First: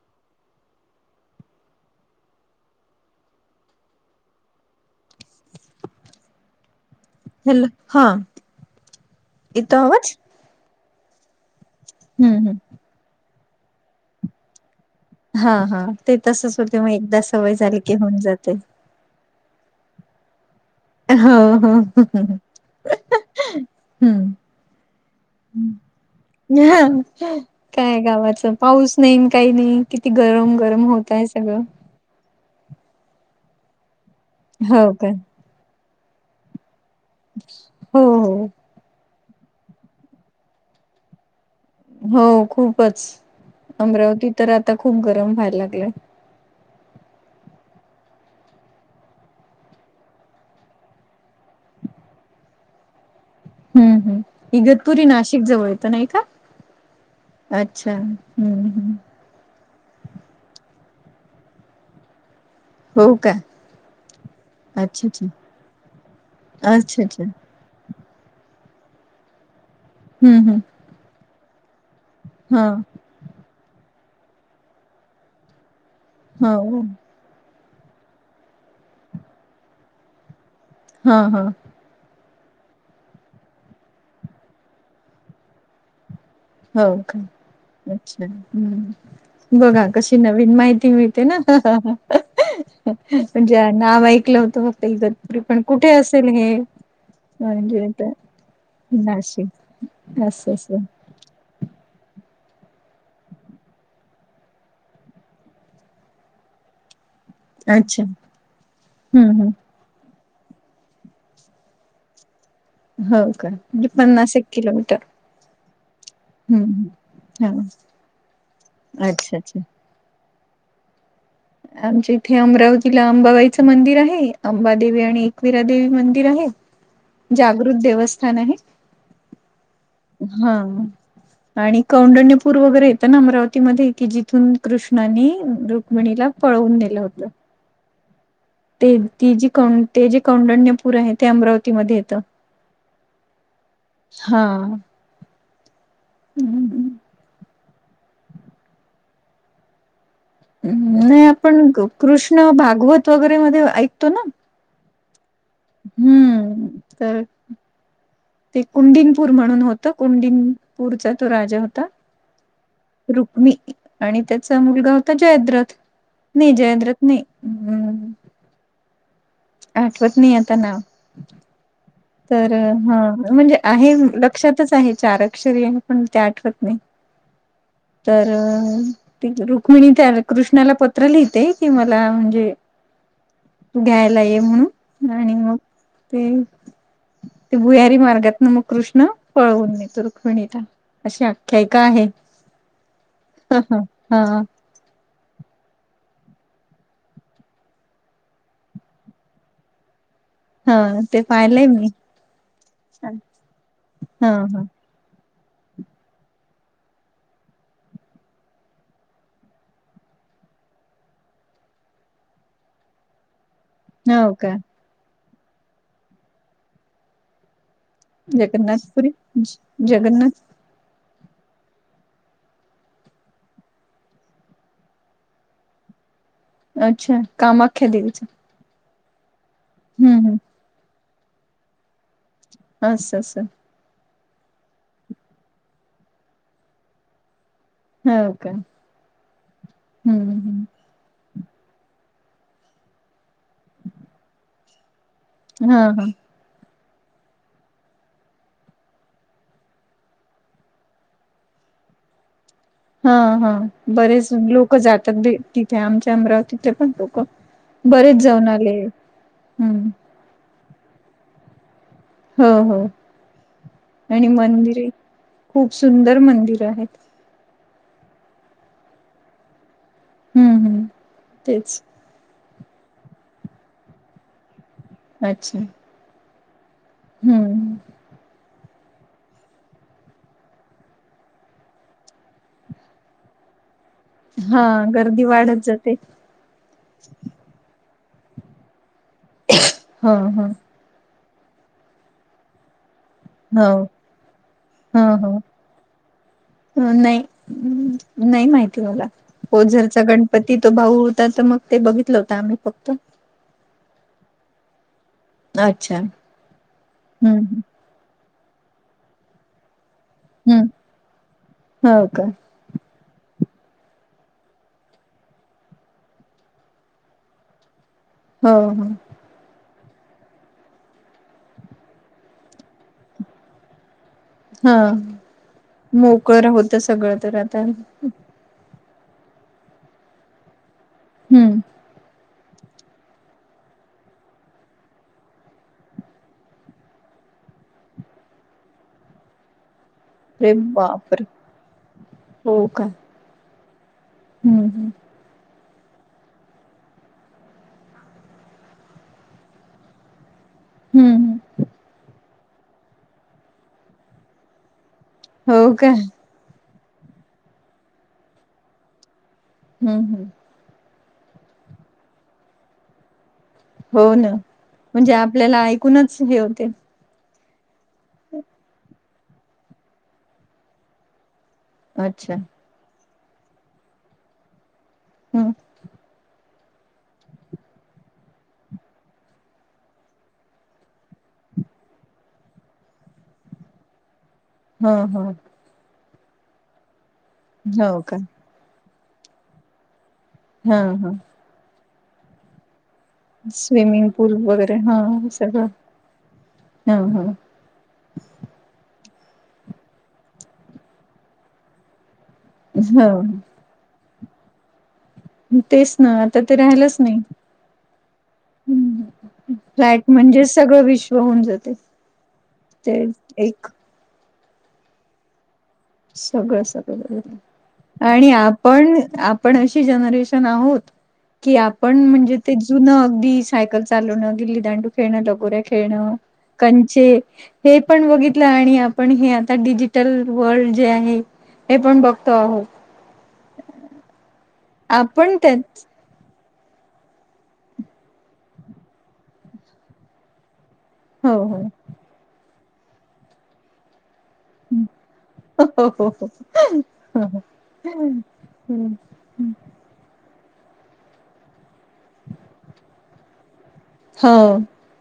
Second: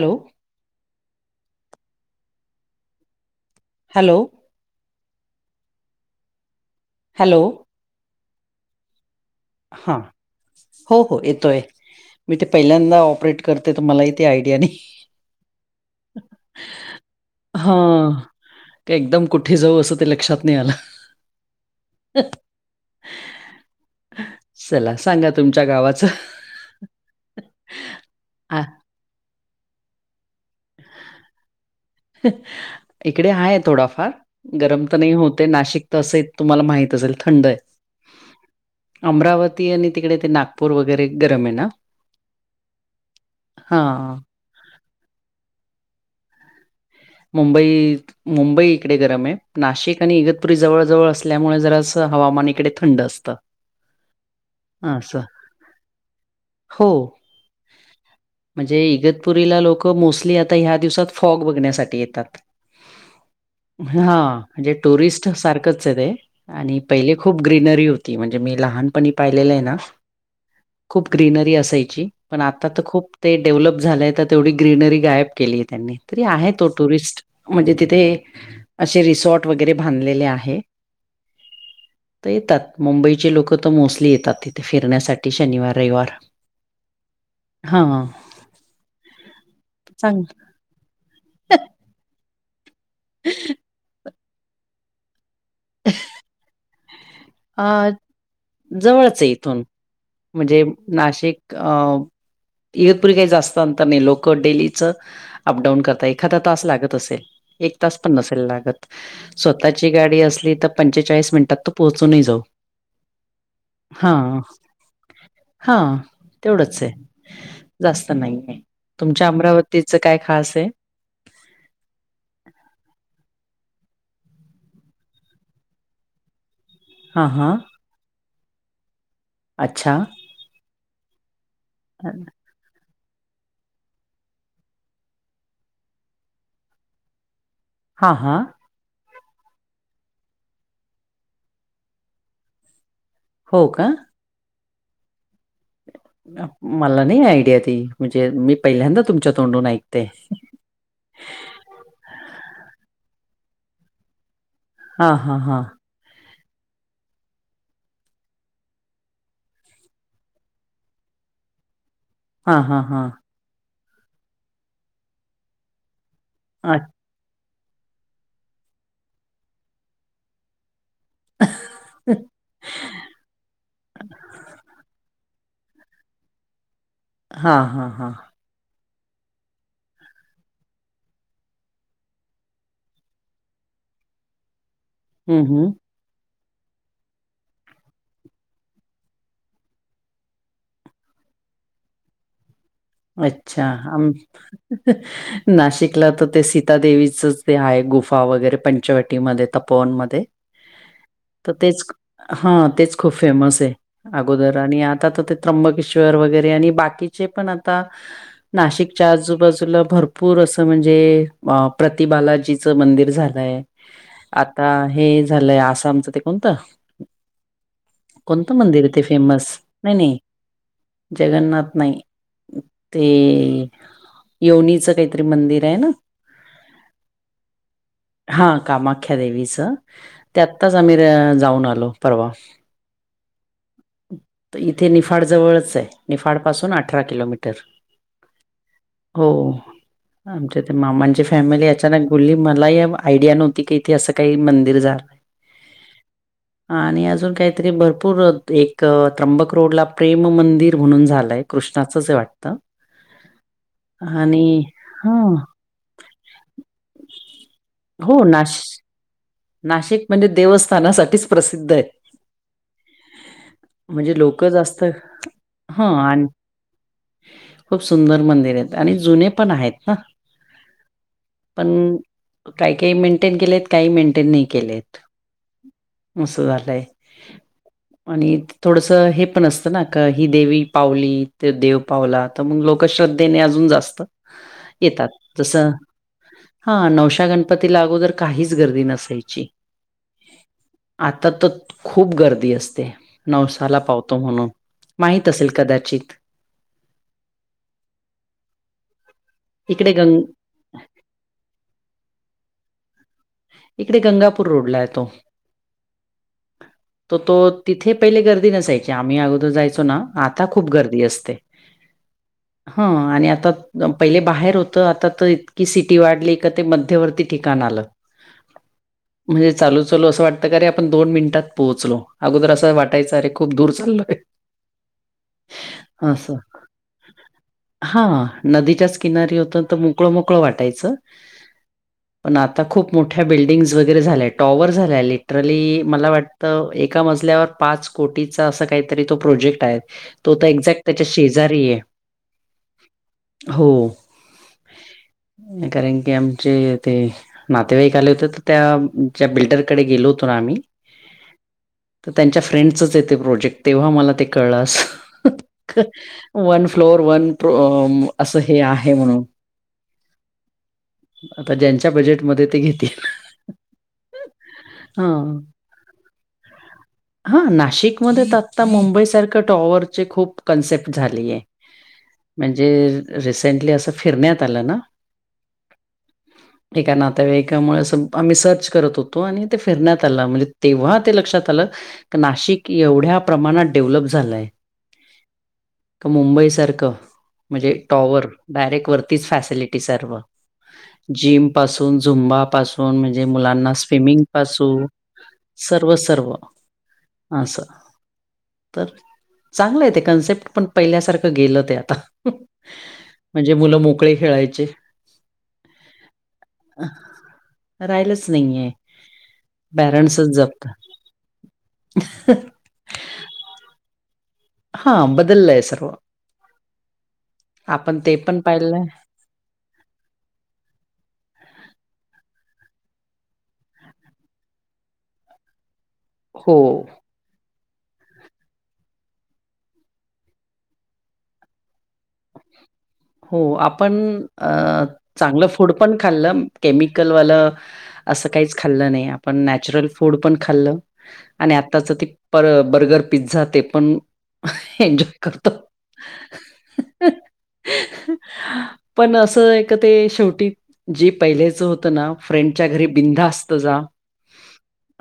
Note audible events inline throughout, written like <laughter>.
Hello. Hello. Hello. हा. येतो हा आवाज हो हो येतोय मी हम्म ते हम्म पहिल्यांदा ऑपरेट करते तर मलाही ते आयडिया नाही हा हा ते तसच होते मग एकदा सवय झाली की हां होऊन जाते एकदम कुठे जाऊ असं ते लक्षात नाही आलं हो हो. हम्म चला सांगा तुमच्या गावाचं ह काय गावाचं आ पाऊस नाही अन काही नाही किती गरम गरम होतय सगळं इकडे आहे थोडाफार गरम हो तर काय नाही होत. ते नाशिक तर अस आहे, तुम्हाला माहित असेल थंड आहे हो हो. अमरावती आणि तिकडे ते नागपूर वगैरे गरम आहे ना? हो खूपच. हां अमरावती तर आता खूप गरम व्हायला लागलय मुंबई मुंबई इकडे गरम आहे, नाशिक आणि इगतपुरी जवळ जवळ असल्यामुळे जरासं हवामान इकडे थंड असतं. हम्म हम्म इगतपुरी असं नाशिक जवळ येतं नाही का? हो. अच्छा हम्म हम्म. पुरीला लोक मोस्टली आता ह्या दिवसात फॉग बघण्यासाठी येतात. हो का हा म्हणजे अच्छा अच्छा टुरिस्ट सारखच आहे ते आणि अच्छा पहिले अच्छा खूप ग्रीनरी होती म्हणजे मी लहानपणी पाहिलेलं आहे ना. हम्म हम्. खूप ग्रीनरी असायची पण आता तर हा खूप ते डेव्हलप झालंय तर तेवढी ग्रीनरी गायब केली आहे त्यांनी तरी आहे तो हो टुरिस्ट म्हणजे तिथे असे रिसॉर्ट वगैरे बांधलेले आहे. हा हा. तर येतात मुंबईचे लोक तर मोस्टली येतात तिथे फिरण्यासाठी शनिवार रविवार. हो का. हां. अच्छा हम् बघा कशी चांगलं. नवीन माहिती मिळते ना. म्हणजे नाव ऐकलं होतं फक्त एक. पण कुठे असेल हे. अ माजत जवळच आहे नाशी इथून अस म्हणजे अस. नाशिक अ इगतपुरी काही जास्त अंतर नाही लोक डेलीच. अपडाऊन करता एखादा तास लागत असेल. एक तास अच्छा पण नसेल लागत हम्म हम्म स्वतःची गाडी असली तर पंचेचाळीस मिनिटात तो पोहोच. च नाही जाऊ. हो का म्हणजे हा पन्नास एक किलोमीटर. हा हम्म तेवढंच आहे हम्म. हा जास्त नाही आहे तुमच्या अच्छा अच्छा अमरावती. काय खास आहे. आमच्या इथे अमरावतीला अंबाबाईचं मंदिर आहे अंबादेवी आणि एकविरा देेवी मंदिर आहे. हा हा जागृत देवस्थान आहे. अच्छा. हा आणि कौंड्य. पूर वगैरे येतं ना अमरावतीमध्येध्ये कि जिथून कृष्णानी रुक्मिणीला पळवून दिलं होत. <inaudible> हां हां. ते ती जीौ ते जे कौंडण्यपूर आहे ते अमरावतीमध्ये येतं. हो का. हा. मला नाही आयडिया ती म्हणजे मी पहिल्यांदा तुमच्या तोंडून ऐकते. नाही आपण कृष्ण भागवत वगैरे मध्ये ऐकतो ना. हा हा हां. हम्म तर. ते कुंडिनपूर म्हणून होतं कुंडिनपूरचा तो राजा होता. हा हा हा. मी आणि त्याचा मुलगा होता जयद्रथ नाही जयद्रथ नाही्. आठवत नाही आता नाव. ह. तर हा म्हणजे आहे लक्षातच आहे चार अक्षरी आहे पण ते आठवत नाही. हा हा हा तर. रुक्मिणी त्या कृष्णाला पत्र लिहिते कि मला म्हणजे. घ्यायला ये म्हणून आणि हम्म मग हम्म ते. ते भुयारी मार्गात ना मग कृष्ण पळवून देतो रुक्मिणीला. अशी आख्यायिका आहे. ह अच्छा ह आ. हा नाशिकला तर ते सीतादेवीचच ते आहे गुफा वगैरे पंचवटीमध्ये तपोवनमध्येध्ये. हा ते. तर पाहिलंय तेच मी हा तेच खूप फेमस आहे हा अगोदर आणि आता तर ते. त्र्यंबकेश्वर वगैरे आणि बाकीचे पण आता. नाशिकच्या आजूबाजूला भरपूर असं म्हणजे प्रतिबालाजीचं मंदिर झालंय. हा हो का आता हे झालंय आसामचं ते कोणतं. कोणतं मंदिर आहे ते जगन्नाथपुरी फेमस नाही नाही जगन्नाथ जगन्नाथ नाही. ते यवनीचं काहीतरी मंदिर आहे ना. अच्छा काम आख्या देवीच. हां कामाख्या देवीचं. हु हु. आताच आम्ही जाऊन आलो परवा. असं असं इथे निफाड जवळच आहे निफाड पासून अठरा किलोमीटर. हो का गो हम्म आमच्या हम् ते मामाजेस. फॅमिली अचानक बोलली मलाही आयडिया नव्हती की इथे असं काही मंदिर जाणार. हा हा. आणि अजून काहीतरी भरपूर एक त्र्यंबक रोडला प्रेम मंदिर म्हणून झालंय. कृष्णाचं जे वाटतं. हा हा बरेच आणि लोक हा जातात भेटीला आमच्या अमरावतीथे पण. बरेच हो जाऊन नाश आले. हम्म नाशिक म्हणजे देवस्थानासाठीच प्रसिद्ध आहे. हो हो म्हणजे आणि लोक जास्त मंदिरे खूप ह सुंदर आणि मंदिर आहेत. खूप सुंदर मंदिर आहेत आणि जुने पण आहेत ना हम्म हम्म तेच पण काही काही मेंटेन केलेत काही मेंटेन नाही केलेत. अच्छा! मसू जात आहे. हम्म आणि थोडंसं हे पण असतं ना का ही देवी पावली ते देव पावला मग लोक श्रद्धेने अजून जास्त. हा येतात गर्दी जस वाढत जाते हा नवशा गणपतीला अगोदर काहीच गर्दी नस याची हा हा. आता त खूप गर्दी असते. हो नवसाला पावतो म्हणून माहित असेल कदाचित नाही् नाही माहिती मला. इकडे ओझरचा गंग गणपती तो भाऊ होता त मग ते बघितलं होता आम्ही फक्त. इकडे गंगापूर रोडला आहे तो अच्छा त तो हम्म हम्म तिथे. पहिले गर्दी नसायची आम्ही अगोदर जायचो ना आता हम्म. खूप गर्दी असते. हो का हा आणि आता पहिले बाहेर होतं आता त इतकी सिटी वाढली का ते मध्यवर्ती ठिकाण आलं. हम् ह म्हणजे चालू चालू असं वाटतं का अरे आपण दोन मिनिटात पोहोचलो अगोदर असं वाटायचं अे खूप दूर चालोरे. हा मोकळ होत सगळ तर आता. हां, नदीच्याच किनारी होत तर मोकळ मोकळ वाटायचं. हम्म पण आता खूप. मोठ्या बिल्डिंग्ज वगैरे झाल्या टॉवर झाल्या लिटरली मला वाटत एका मजल्यावर पाच. कोटीचा अस काहीतरी तो प्रोजेक्ट आहे. तो तर अरे एक्झॅक्ट त्याच्या बापर शेजारी आहे हो. ह ह कारण की आमचे ते नातेवाईक आले होते तर त्या ज्या बिल्डरकडे गेलो होतो ना आम्ही.. ह् ह्. तर त्यांच्या फ्रेंडच येते प्रोजेक्ट तेव्हा मला ते कळस. हो का वन फ्लोर वन प्रो असं हे आहे म्हणून हम्म हूं - आता ज्यांच्या बजेटमध्ये ते घेतील. हो ना हा म्हणजे आपल्याला ऐकूनच हे होते. हा नाशिकमध्ये त आता मुंबईसारख्या टॉवरचे खूप कॉन्सेप्ट झालीये. अच्छा जे र रिसेंटली असं फिरण्यात आलं ना हं ठीकाणात त्याव एकामुळे असं आम्ही सर्च करत होतो आणि ते फिरण्यात आलं म्हणजे तेव्हा ते लक्षात आलं का नाशिक एवढ्या प्रमाणात डेव्हलप झालाय. हं हं का मुंबई सारख मजे हो का टॉवर डायरेक्ट वरतीच फॅसिलिटी सर्व हा हा जिम पासून झुंबापासू सून म्हणजे मुलांना स्विमिंग पूल पासू वगैरे सर्व सर्व हं हं असं तर चांगलं आहे ते कन्सेप्ट पण पहिल्यासारखं गेलं ते आता जावून म्हणजे मुलं मोकळे खेळायचे म तेच ना आता ते राहीलच नाही राहिलंच नाहीये हूं हूं फ्लॅट पॅरेंट्सच म्हणजे जपता सगळं विश्व होऊन जातय ते एक हा बदललाय सर्व सगळं सगळं आपण बदलय ते आणि पण पाहिलंय आपण आप पण अशी जनरेशन आहोत. की आपण म्हणजे ते जुनं अगदी सायकल चालवणं, गिल्लीदांडू खेळणं, लगोऱ्या खेळणं हो, कंचे हे पण बघितलं आणि आपण हे आता डिजिटल वर्ल्ड जे आहे हे पण बघतो आहो हो आपण अ आपण चांगलं फूड त्याच पण खाल्लं केमिकल वाल असं काहीच खाल्लं नाही आपण नॅचरल फूड पण खाल्लं हो आणि हो आत्ताच ते पर बर्गर पिझ्झा ते पण हं एन्जॉय करतो. हो हो हो हो पण असं एक त ते शेवटी जे पहिल्याच होतं ना फ्रेंडच्या घरी बिंधास्त जा हो.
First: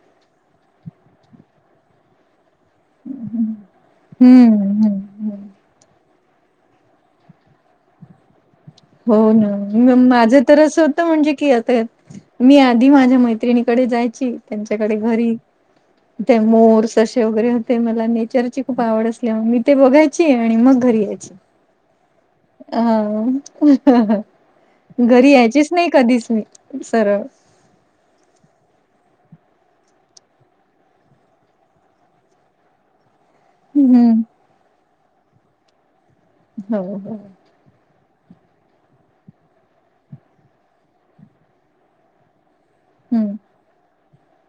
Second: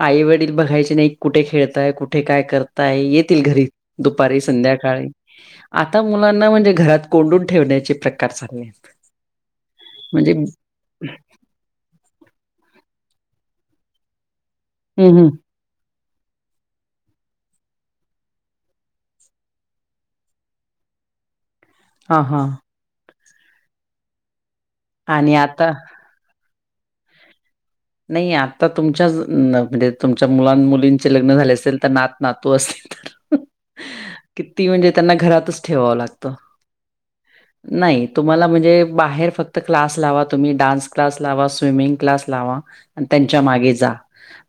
आई वडील बघायचे नाही कुठे खेळताय कुठे काय कर काय येतील घरी दुपारी हम्म संध्याकाळी हम्म आता मुलांना म्हणजे घरात कोंडूनं ठेवण्याचे प्रकार चालेत. हो ना हो माझ तर असं त म्हणजे की आता मी आधी माझ्या मैत्रिणीकडे जायची त्यांच्याकडे हं, हं. घरी <unintelligible> ते मोर, ससे वगैरे होते मला नेचरची खूप आवड असल्यामुळे मी ते बघायची आणि मग घरी यायच <inaudible> हा हा आ घरी आणि आता यायचीच नाही कधीच मी सरळ नाही आता तुमच्याच म्हणजे तुमच्या मुलां मुलींचे लग्न झाले असेल त नात नातू असतील तर <unintelligible> किती म्हणजे त्यांना घरातच ठेवावं लागतं. हो हो. नाही तुम्हाला म्हणजे बाहेर फक्त क्लास लावा. तुम्ही डान्स क्लास लावा. स्विमिंग क्लास लावा. आणि हम्म त्यांच्या मागे जा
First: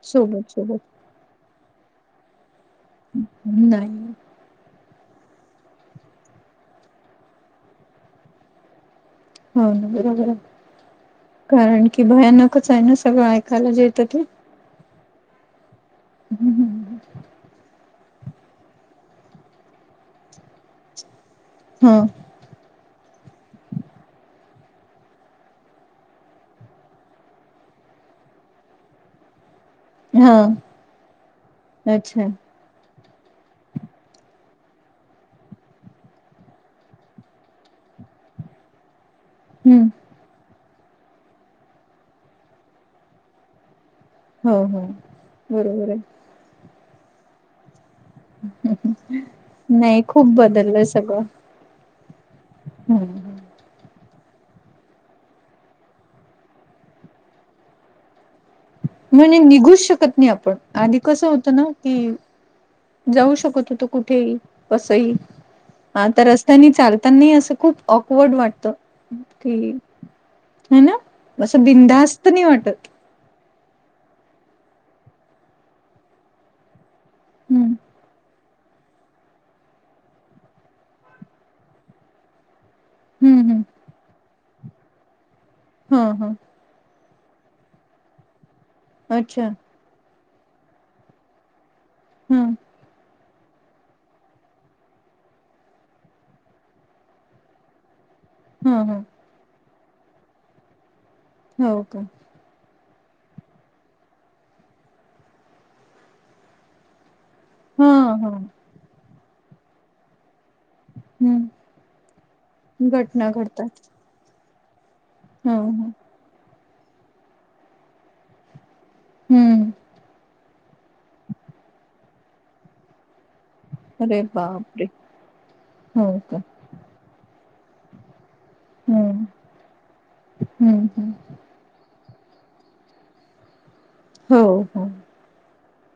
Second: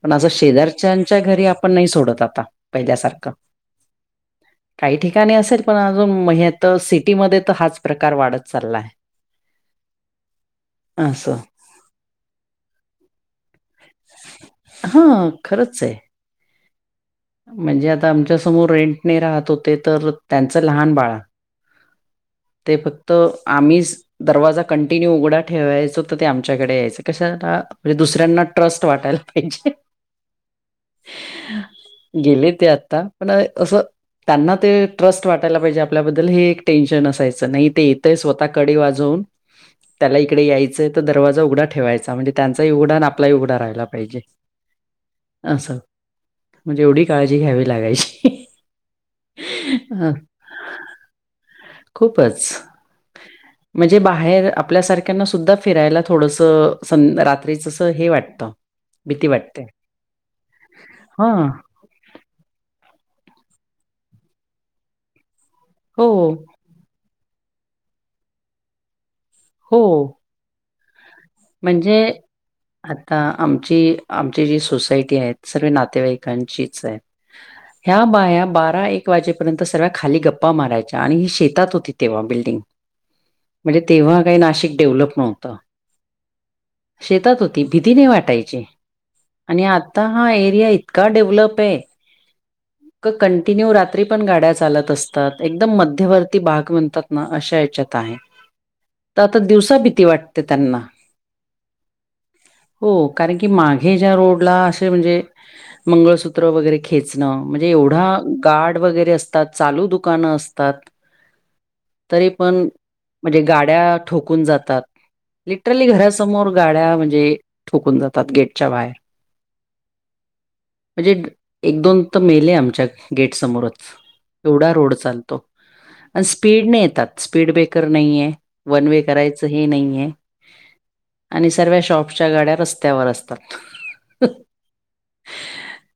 पण असं सोबत सोबत शेजारच्याच्या घरी आपण नाही सोडत आता. पहिल्यासारखा. नाही काही ठिकाणी असेल पण अजून म यत सिटीमध्ये तर हाच प्रकार वाढत चाललाय. हो ना बरोबर हाय, असं. कारण की भयानकच आहे न सगळं ऐकायला जे येत ते. हा खरंच आहे. हम्म हम्. म्हणजे आता आमच्या समोर रेंटने राहत होते तर त्यांचं लहान बाळ हा. ते फक्त आम्हीस दरवाजा कंटिन्यू उघडा ठेवायचो तर ते आमच्याकडे यायचं कशाला म्हणजे दुसऱ्यांना ट्रस्ट वाटायला पाहिजे, हा अच्छा गेले ते आता. पण असं त्यांना ते ट्रस्ट वाटायला पाहिजे आपल्याबद्दल हे एक टेन्शन असायचं नाही ते येतंय स्वतः कडी वाजवून. हम्म त्याला इकडे यायचं तर दरवाजा उघा ठेवायचा म्हणजे त्यांचाही उघडा आणि आपलाही उघा राहिला पाहिजे. हो हो, असं बरोबर आहे. म्हणजे एवढी काळजी घ्यावी लागायची. नाही ह खूप बदललंय सगळं. खूपच. <unintelligible> म्हणजे बाहेर आपल्यासारख्यांना सुद्धा फिरायला थोडसं सं रात्रीचस हे वाटतं. भीती म्हणे वाटते. निघूच शकत नाही आपण आधी कसं हां. होतं ना. कि, जाऊ शकत होतो कुठेही, कसही. हा हो, तर रस्त्यानी चालता नाही असं खूप ऑकवर्ड वाटत. ती, हो. हाय ना. असं म्हणजे, बिंधास्त नाही वाटत आ आता आमची आमची जी सोसायटी आहे सर्व नातेवाईकांचीच आहे. हम्म ह्या बाया बारा एक एक वाजेपर्यंत सगळ्या खाली गप्पा मारायच्या आणि ही शेतात होती तेव्हा बिल्डिंग. हम्म हम्म. म्हणजे तेव्हा काही नाशिक डेव्हलप नव्हतं. हा हा. शेतात होती भीती नाही वाटायची, अच्छा आणि आता हा एरिया इतका डेव्हलप आहे. हम्म. कंटिन्यू रात्री पण गाड्या चालत असतात एकदम मध्यवर्ती बाग म्हणतात ना अशा याच्यात आहे. हम् हम्. तर आता दिवसा भीती वाटते त्यांना. हो का. हो कारण की माघे ज्या रोडला असे म्हणजे मंगळसूत्र वगैरे खेचण. म्हणजे हा एवढा हा गार्ड वगैरे असतात चालू दुकानं असतात. हम्म. तरी पण, घटना म्हणजे घडतात गाड्या ठोकून जातात, ह लिटरली ह घरासमोर गाड्या म्हणजे, ठोकून जातात गेट च्या बाहेर, हम्म म्हणजे, एक दोन तर मेले आमच्या गेट समोरच, अरे एवढा बापरे रोड चालतो, हो आणि का स्पीड न येतात. स्पीड ब्रेकर नाहीय, वन वे हम्म करायचं हे नाही आहे. हम्म हम्म आणि सर्व्या शॉपच्या गाड्या रस्त्यावर असतात. हो हो.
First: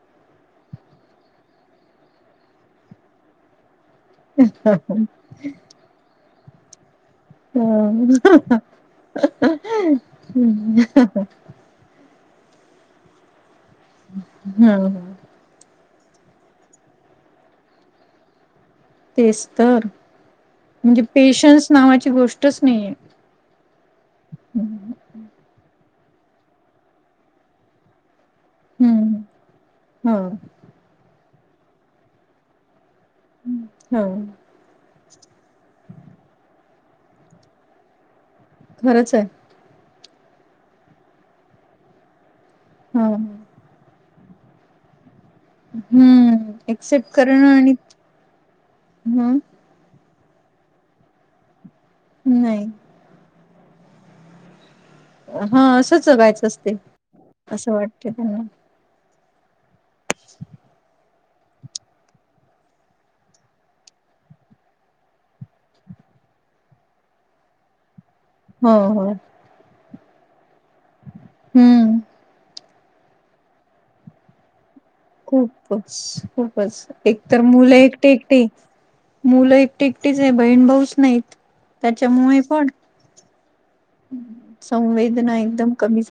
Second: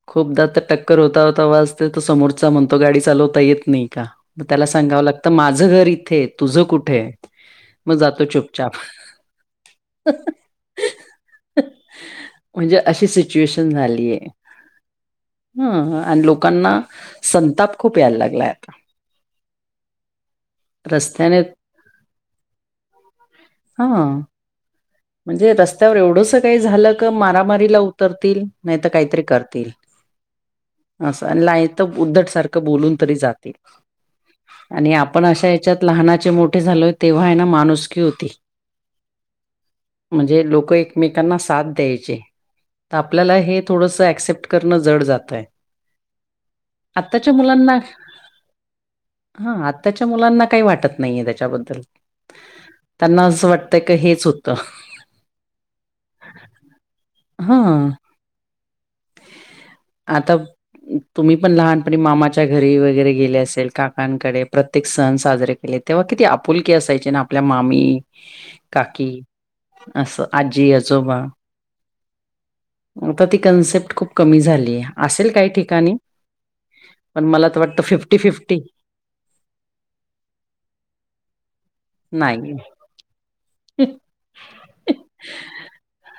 खूपदा तर टक्क क्कर होता होता वाजत समोरचा म्हणतो गाडी चालवता येत नाही का, म त्याला सांगावं लाग तर माझं घर इथे तुझं कुठे आहे? मग जातो चुपचाप हा हा. म्हणजे अशी सिच्युएशन झालीये. हं ह. ह आणि लोकांना संताप खूप यायला लागलाय आता तेच तर म्हणजे रस्त्याने पेशन्स नावाची गोष्टच नाहीेये. हा. अहं. म्हणजे रस्त्यावर एवढंस काही झालं क मारामारीला उतरतील. नाही तर काहीतरी हम्म करतील हो असं नाही तर उद्धट सारख बोलून तरी जातील. हो आणि आपण अशा ह्याच्यात लहानाचे मोठे झालोय तेव्हा आहे ना माणुसकी होती. खरंच आहे. म्हणजे लोक एकमेकांना साथ द्यायचे तर हो आपल्याला हे. थोडस ऍक्सेप्ट करणं जड जात आहे. हम्म एक्सेप्ट करणं आणि हम्. त्याच्या मुलांना काही वाटत नाहीये त्याच्याबद्दल नाही. त्यांना असं वाटतंय का हेच होतं. हा असंच बायच असते असं हां. वाटते त्यांना आता तुम्ही पण लहानपणी मामाच्या घरी वगैरे गेले असेल काकांकडे प्रत्येक सण साजरे तेव्हा किती आपुलकी असायचे ना आपल्या मामी हो काकी हो असं आजी आजोबा हम्म आता ती कन्सेप्ट खूप कमी झालीया. खूपच खूपच एक पण तर मला मुलं वाटतं एकटी फिफ्टी एकटी फिफ्टी मुलं एकटी एकटीच आहे बहीण भाऊच नाहीत त्याच्यामुळे नाही पण संवेदना एकदम कमीच